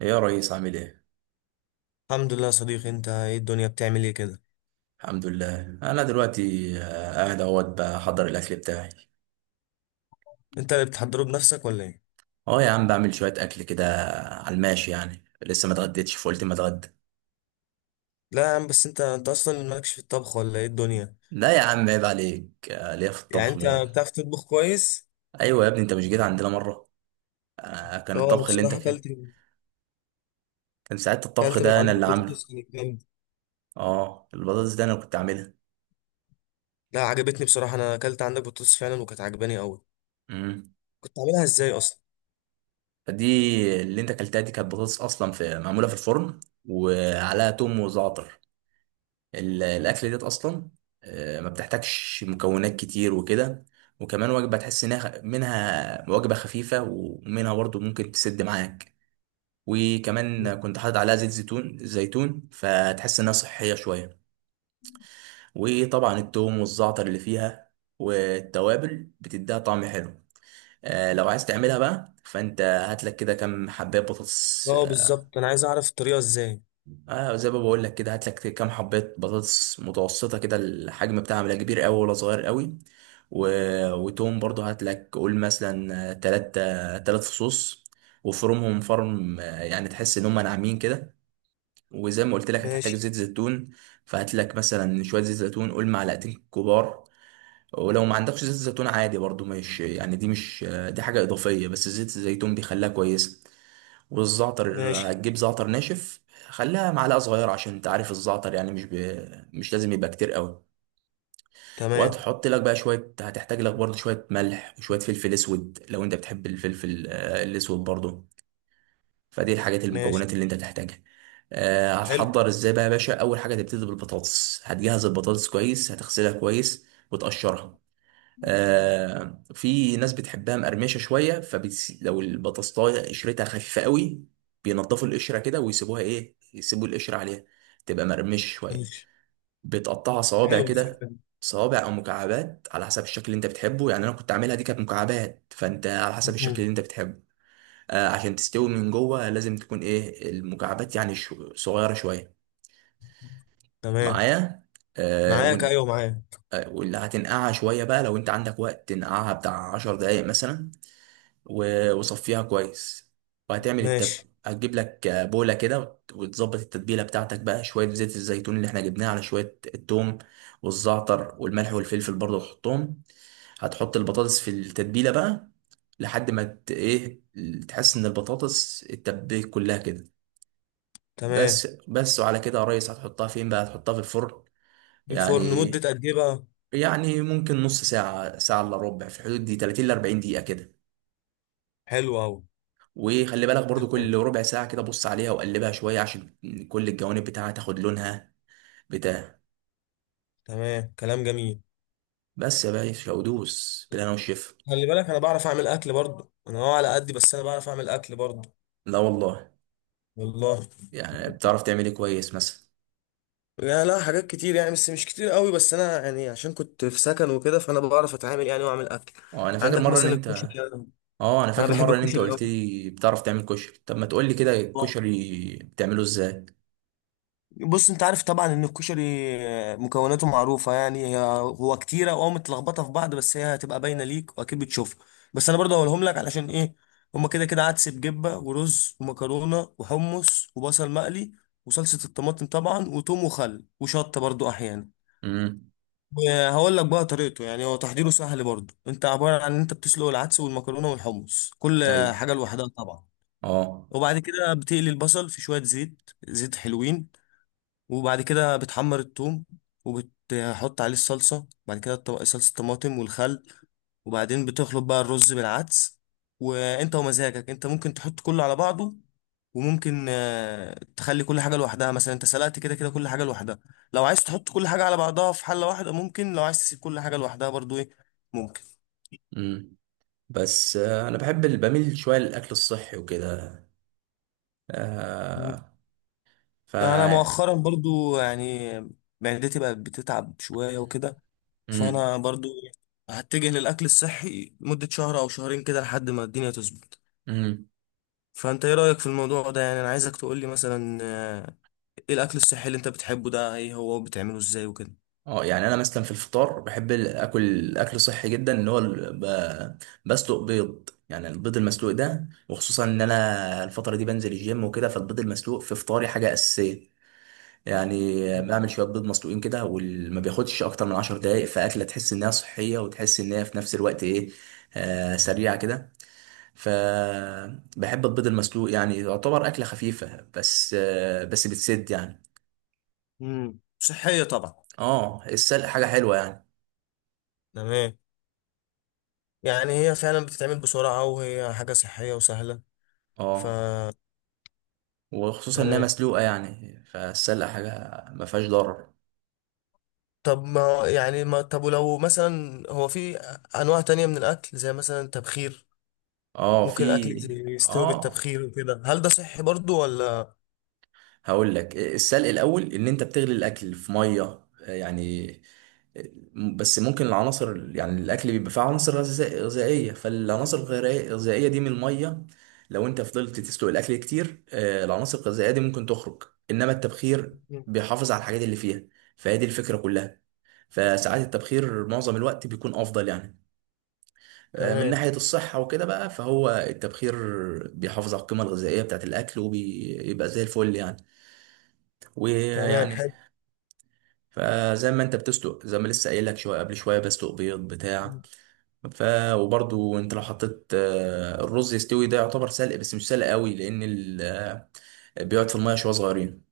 يا ريس عامل ايه؟ الحمد لله يا صديقي. انت ايه؟ الدنيا بتعمل ايه كده؟ الحمد لله انا دلوقتي قاعد اهوت بحضر الاكل بتاعي. انت اللي بتحضره بنفسك ولا ايه؟ اه يا عم بعمل شوية اكل كده على الماشي، يعني لسه ما اتغديتش فقلت ما اتغدى. لا يا عم، بس انت اصلا مالكش في الطبخ ولا ايه الدنيا؟ لا يا عم عيب عليك، ليا في يعني الطبخ انت موت. بتعرف تطبخ كويس؟ ايوه يا ابني، انت مش جيت عندنا مرة؟ آه، كان اه، انا الطبخ اللي انت بصراحه كان اكلت كان ساعات الطبخ اكلت من ده انا عندك اللي عامله. بطاطس كانت جامده. اه البطاطس ده انا كنت عاملها. لا، عجبتني بصراحه. انا اكلت عندك بطاطس فعلا وكانت عجباني قوي. امم كنت عاملها ازاي اصلا؟ فدي اللي انت اكلتها دي كانت بطاطس اصلا في معمولة في الفرن وعليها توم وزعتر. الاكل ديت اصلا ما بتحتاجش مكونات كتير وكده، وكمان وجبه تحس انها منها وجبه خفيفه ومنها برضو ممكن تسد معاك. وكمان كنت حاطط عليها زيت زيتون فتحس انها صحيه شويه، وطبعا التوم والزعتر اللي فيها والتوابل بتديها طعم حلو. لو عايز تعملها بقى فانت هات لك كده كام حبايه بطاطس. اه بالظبط، انا عايز اعرف الطريقه ازاي. آه زي ما بقول لك كده، هات لك كام حبات بطاطس متوسطه كده، الحجم بتاعها لا كبير قوي ولا صغير قوي. و... وتوم برضو هات لك، قول مثلا تلات، تلات فصوص، وفرمهم فرم يعني تحس ان هم ناعمين كده. وزي ما قلت لك هتحتاج ماشي. زيت زيتون، فهات لك مثلا شويه زيت زيتون، قول معلقتين كبار. ولو ما عندكش زيت زيتون عادي برضو، مش يعني دي مش آه، دي حاجه اضافيه، بس زيت الزيتون بيخليها كويسه. والزعتر ماشي. هتجيب زعتر ناشف، خليها معلقه صغيره عشان انت عارف الزعتر يعني مش لازم يبقى كتير قوي. تمام. وهتحط لك بقى شويه، هتحتاج لك برضو شويه ملح وشويه فلفل اسود لو انت بتحب الفلفل الاسود برضو. فدي الحاجات ماشي. المكونات اللي انت تحتاجها. آه، حلو. هتحضر ازاي بقى يا باشا؟ اول حاجه تبتدي بالبطاطس، هتجهز البطاطس كويس، هتغسلها كويس وتقشرها. آه في ناس بتحبها مقرمشه شويه لو البطاطسايه قشرتها خفيفه قوي، بينضفوا القشره كده ويسيبوها، ايه، يسيبوا القشره عليها تبقى مقرمشه شويه. ماشي. بتقطعها صوابع حلو كده، الفكره دي. صوابع او مكعبات على حسب الشكل اللي انت بتحبه، يعني انا كنت عاملها دي كانت مكعبات، فانت على حسب الشكل مم. اللي انت بتحبه. آه عشان تستوي من جوه لازم تكون ايه المكعبات يعني صغيره شويه. تمام. معايا؟ آه معاك، ون... ايوه معاك. آه، واللي هتنقعها شويه بقى لو انت عندك وقت، تنقعها بتاع 10 دقايق مثلا وصفيها كويس، وهتعمل التب. ماشي. هتجيب لك بولة كده، وتظبط التتبيلة بتاعتك بقى، شوية زيت الزيتون اللي احنا جبناه على شوية التوم والزعتر والملح والفلفل برضه تحطهم. هتحط البطاطس في التتبيلة بقى لحد ما ايه، تحس ان البطاطس اتبلت كلها كده. بس تمام. بس وعلى كده يا ريس هتحطها فين بقى؟ هتحطها في الفرن في الفرن يعني. مدة قد ايه بقى؟ يعني ممكن نص ساعة، ساعة الا ربع، في الحدود دي 30 ل 40 دقيقة كده. حلو قوي. وخلي بالك برضو كل ربع ساعة كده بص عليها وقلبها شوية عشان كل الجوانب بتاعها تاخد لونها بتاع. تمام، كلام جميل. بس يا باشا، ودوس بالهنا والشفا. خلي بالك، انا بعرف اعمل اكل برضه. انا هو على قدي، بس انا بعرف اعمل اكل برضه. لا والله، والله. يعني بتعرف تعمل ايه كويس مثلا؟ يعني لا، حاجات كتير يعني، بس مش كتير قوي. بس انا يعني عشان كنت في سكن وكده، فانا بعرف اتعامل يعني واعمل اكل. اه انا فاكر عندك مرة ان مثلا انت الكشري. اه انا انا فاكر بحب مرة ان انت الكشري قوي. قلت لي بتعرف تعمل كشري، طب ما تقول لي كده الكشري بتعمله ازاي؟ بص، انت عارف طبعا ان الكشري مكوناته معروفه يعني، هي هو كتيره واه متلخبطه في بعض، بس هي هتبقى باينه ليك واكيد بتشوفها. بس انا برضه هقولهم لك علشان ايه. هما كده كده عدس بجبه ورز ومكرونه وحمص وبصل مقلي، وصلصه الطماطم طبعا، وتوم وخل وشطه برضه احيانا. امم. وهقول لك بقى طريقته. يعني هو تحضيره سهل برضه، انت عباره عن ان انت بتسلق العدس والمكرونه والحمص، كل ايوه. حاجه لوحدها طبعا. اه. وبعد كده بتقلي البصل في شويه زيت، زيت حلوين. وبعد كده بتحمر الثوم، وبتحط عليه الصلصة بعد كده، صلصة الطماطم والخل. وبعدين بتخلط بقى الرز بالعدس. وانت ومزاجك، انت ممكن تحط كله على بعضه، وممكن تخلي كل حاجة لوحدها. مثلا انت سلقت كده كده كل حاجة لوحدها، لو عايز تحط كل حاجة على بعضها في حلة واحدة ممكن، لو عايز تسيب كل حاجة لوحدها برضو ايه، ممكن. امم. بس انا بحب بميل شوية للاكل الصحي وكده. مم. آه. ف. انا مؤخرا برضو يعني معدتي بقت بتتعب شوية وكده. امم. فانا برضو هتجه للاكل الصحي لمدة شهر او شهرين كده، لحد ما الدنيا تظبط. فانت ايه رأيك في الموضوع ده؟ يعني انا عايزك تقولي مثلا ايه الاكل الصحي اللي انت بتحبه ده، ايه هو بتعمله ازاي وكده؟ اه يعني انا مثلا في الفطار بحب اكل صحي جدا، اللي هو بسلق بيض، يعني البيض المسلوق ده، وخصوصا ان انا الفتره دي بنزل الجيم وكده، فالبيض المسلوق في فطاري حاجه اساسيه. يعني بعمل شويه بيض مسلوقين كده وما بياخدش اكتر من 10 دقائق، فاكله تحس انها صحيه وتحس ان هي في نفس الوقت ايه، آه سريعه كده. فبحب البيض المسلوق، يعني يعتبر اكله خفيفه بس آه بس بتسد يعني. صحية طبعا. اه السلق حاجه حلوه يعني. تمام. يعني هي فعلا بتتعمل بسرعة، وهي حاجة صحية وسهلة. ف اه وخصوصا انها تمام. مسلوقه يعني، فالسلق حاجه ما فيهاش ضرر. طب ما يعني ما طب، ولو مثلا هو في انواع تانية من الاكل زي مثلا التبخير، اه في. ممكن اكل يستوي اه بالتبخير وكده؟ هل ده صحي برضو ولا؟ هقول لك، السلق الاول ان انت بتغلي الاكل في ميه يعني، بس ممكن العناصر، يعني الاكل بيبقى فيه عناصر غذائيه، فالعناصر الغذائيه دي من الميه لو انت فضلت تسلق الاكل كتير العناصر الغذائيه دي ممكن تخرج. انما التبخير مم. بيحافظ على الحاجات اللي فيها، فهي دي الفكره كلها. فساعات التبخير معظم الوقت بيكون افضل يعني، من تمام. ناحية الصحة وكده بقى. فهو التبخير بيحافظ على القيمة الغذائية بتاعة الأكل وبيبقى زي الفل يعني. تمام، ويعني، حلو. فزي ما انت بتسلق زي ما لسه قايل لك شوية قبل شوية بسلق بيض بتاع. ف. وبرضو انت لو حطيت الرز يستوي، ده يعتبر سلق بس مش سلق قوي لأن بيقعد في المية شوية صغيرين.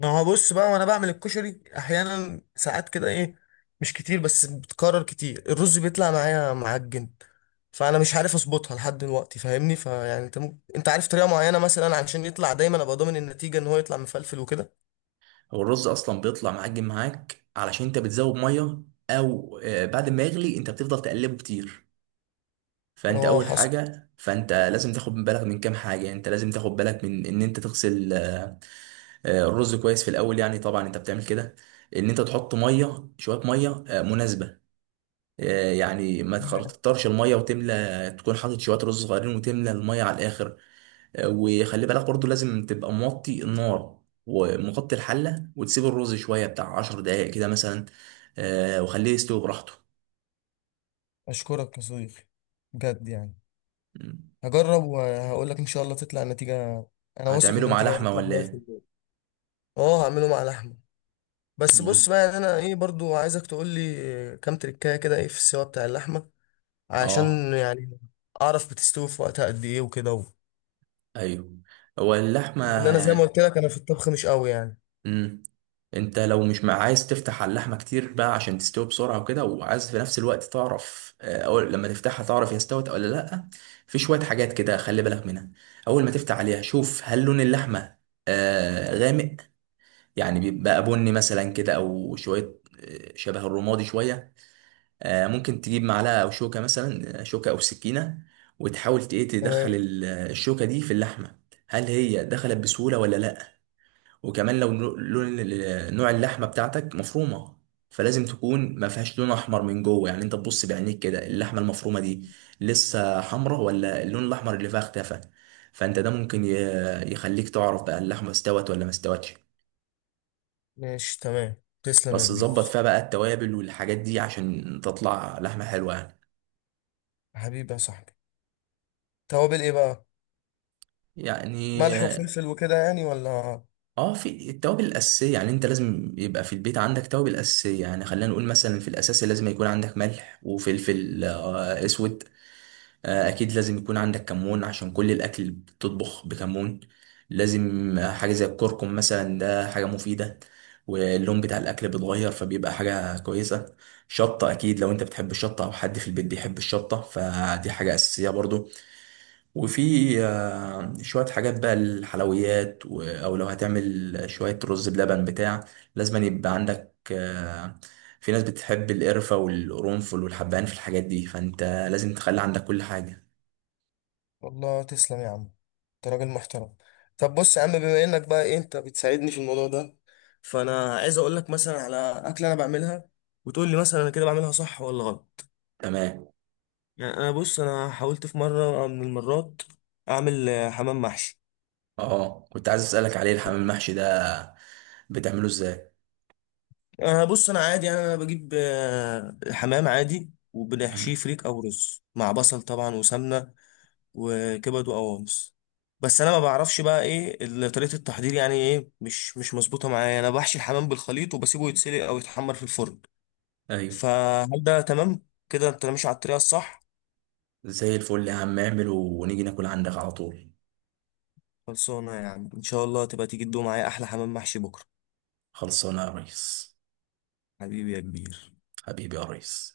ما هو بص بقى، وانا بعمل الكشري احيانا ساعات كده ايه، مش كتير بس بتكرر كتير، الرز بيطلع معايا معجن. فانا مش عارف اظبطها لحد دلوقتي، فاهمني؟ فيعني انت عارف طريقه معينه مثلا عشان يطلع دايما، ابقى ضامن النتيجه ان هو يطلع مفلفل وكده؟ هو الرز أصلا بيطلع معجن معاك علشان انت بتزود مية، أو بعد ما يغلي انت بتفضل تقلبه كتير. فانت اه، اول حصل. حاجه فانت لازم تاخد بالك من كام حاجه، انت لازم تاخد بالك من ان انت تغسل الرز كويس في الاول، يعني طبعا انت بتعمل كده. ان انت تحط ميه، شويه ميه مناسبه، يعني ما تكترش الميه وتملى، تكون حاطط شويه رز صغيرين وتملى الميه على الاخر. وخلي بالك برضو لازم تبقى موطي النار ومغطي الحله وتسيب الرز شويه بتاع 10 دقائق كده مثلا، وخليه يستوي براحته. اشكرك يا صديقي، بجد يعني. مم. هجرب وهقول لك ان شاء الله تطلع النتيجه. انا واثق هتعمله ان مع النتيجه لحمه هتطلع ولا ايه؟ 100%. اه، هعمله مع لحمه. بس بص مم. بقى، يعني انا ايه، برضو عايزك تقول لي كام تريكايه كده، ايه في السوا بتاع اللحمه، اه. عشان يعني اعرف بتستوي في وقتها قد ايه وكده ايوه. هو اللحمه لان انا زي ما يعني. قلت لك، انا في الطبخ مش قوي يعني. امم. انت لو مش مع عايز تفتح على اللحمه كتير بقى عشان تستوي بسرعه وكده، وعايز في نفس الوقت تعرف او لما تفتحها تعرف هي استوت ولا لا، في شويه حاجات كده خلي بالك منها. اول ما تفتح عليها شوف هل لون اللحمه غامق، يعني بيبقى بني مثلا كده او شويه شبه الرمادي شويه. آه ممكن تجيب معلقه او شوكه مثلا، شوكه او سكينه، وتحاول ايه تمام. تدخل الشوكه دي في اللحمه، هل هي دخلت بسهوله ولا لا. وكمان لو نوع اللحمه بتاعتك مفرومه، فلازم تكون ما فيهاش لون احمر من جوه، يعني انت تبص بعينيك كده اللحمه المفرومه دي لسه حمراء ولا اللون الاحمر اللي فيها اختفى. فانت ده ممكن يخليك تعرف بقى اللحمه استوت ولا ما استوتش. ماشي. تمام. تسلم يا بس تظبط كبير. فيها بقى التوابل والحاجات دي عشان تطلع لحمه حلوه يعني. حبيبي يا صاحبي. توابل ايه بقى؟ ملح يعني وفلفل وكده يعني، ولا؟ اه في التوابل الاساسيه، يعني انت لازم يبقى في البيت عندك توابل اساسيه، يعني خلينا نقول مثلا في الاساسي لازم يكون عندك ملح وفلفل اسود. اكيد لازم يكون عندك كمون عشان كل الاكل اللي بتطبخ بكمون. لازم حاجه زي الكركم مثلا، ده حاجه مفيده واللون بتاع الاكل بيتغير فبيبقى حاجه كويسه. شطه اكيد لو انت بتحب الشطه او حد في البيت بيحب الشطه فدي حاجه اساسيه برضو. وفي شويه حاجات بقى الحلويات او لو هتعمل شويه رز بلبن بتاع، لازم يبقى عندك في ناس بتحب القرفة والقرنفل والحبهان في الحاجات دي، فانت لازم تخلي عندك كل حاجة. والله تسلم يا عم، انت راجل محترم. طب بص يا عم، بما انك بقى ايه، انت بتساعدني في الموضوع ده، فانا عايز اقول لك مثلا على اكله انا بعملها، وتقول لي مثلا انا كده بعملها صح ولا غلط. تمام. يعني انا بص، انا حاولت في مره من المرات اعمل حمام محشي. اه كنت عايز اسالك عليه، الحمام المحشي ده بتعمله ازاي؟ انا بص، انا عادي يعني، انا بجيب حمام عادي، وبنحشيه مم. فريك او رز مع بصل طبعا وسمنه، وكبد وقوانص. بس انا ما بعرفش بقى ايه طريقه التحضير، يعني ايه مش مظبوطه معايا. انا بحشي الحمام بالخليط وبسيبه يتسلق او يتحمر في الفرن. ايوه فهل ده تمام كده؟ انت ماشي على الطريقه الصح؟ زي الفل يا عم، اعمله ونيجي ناكل عندك على طول. خلصانه يا عم، ان شاء الله تبقى تيجي تدوق معايا احلى حمام محشي بكره. خلصانه يا ريس. حبيبي يا كبير. حبيبي يا ريس.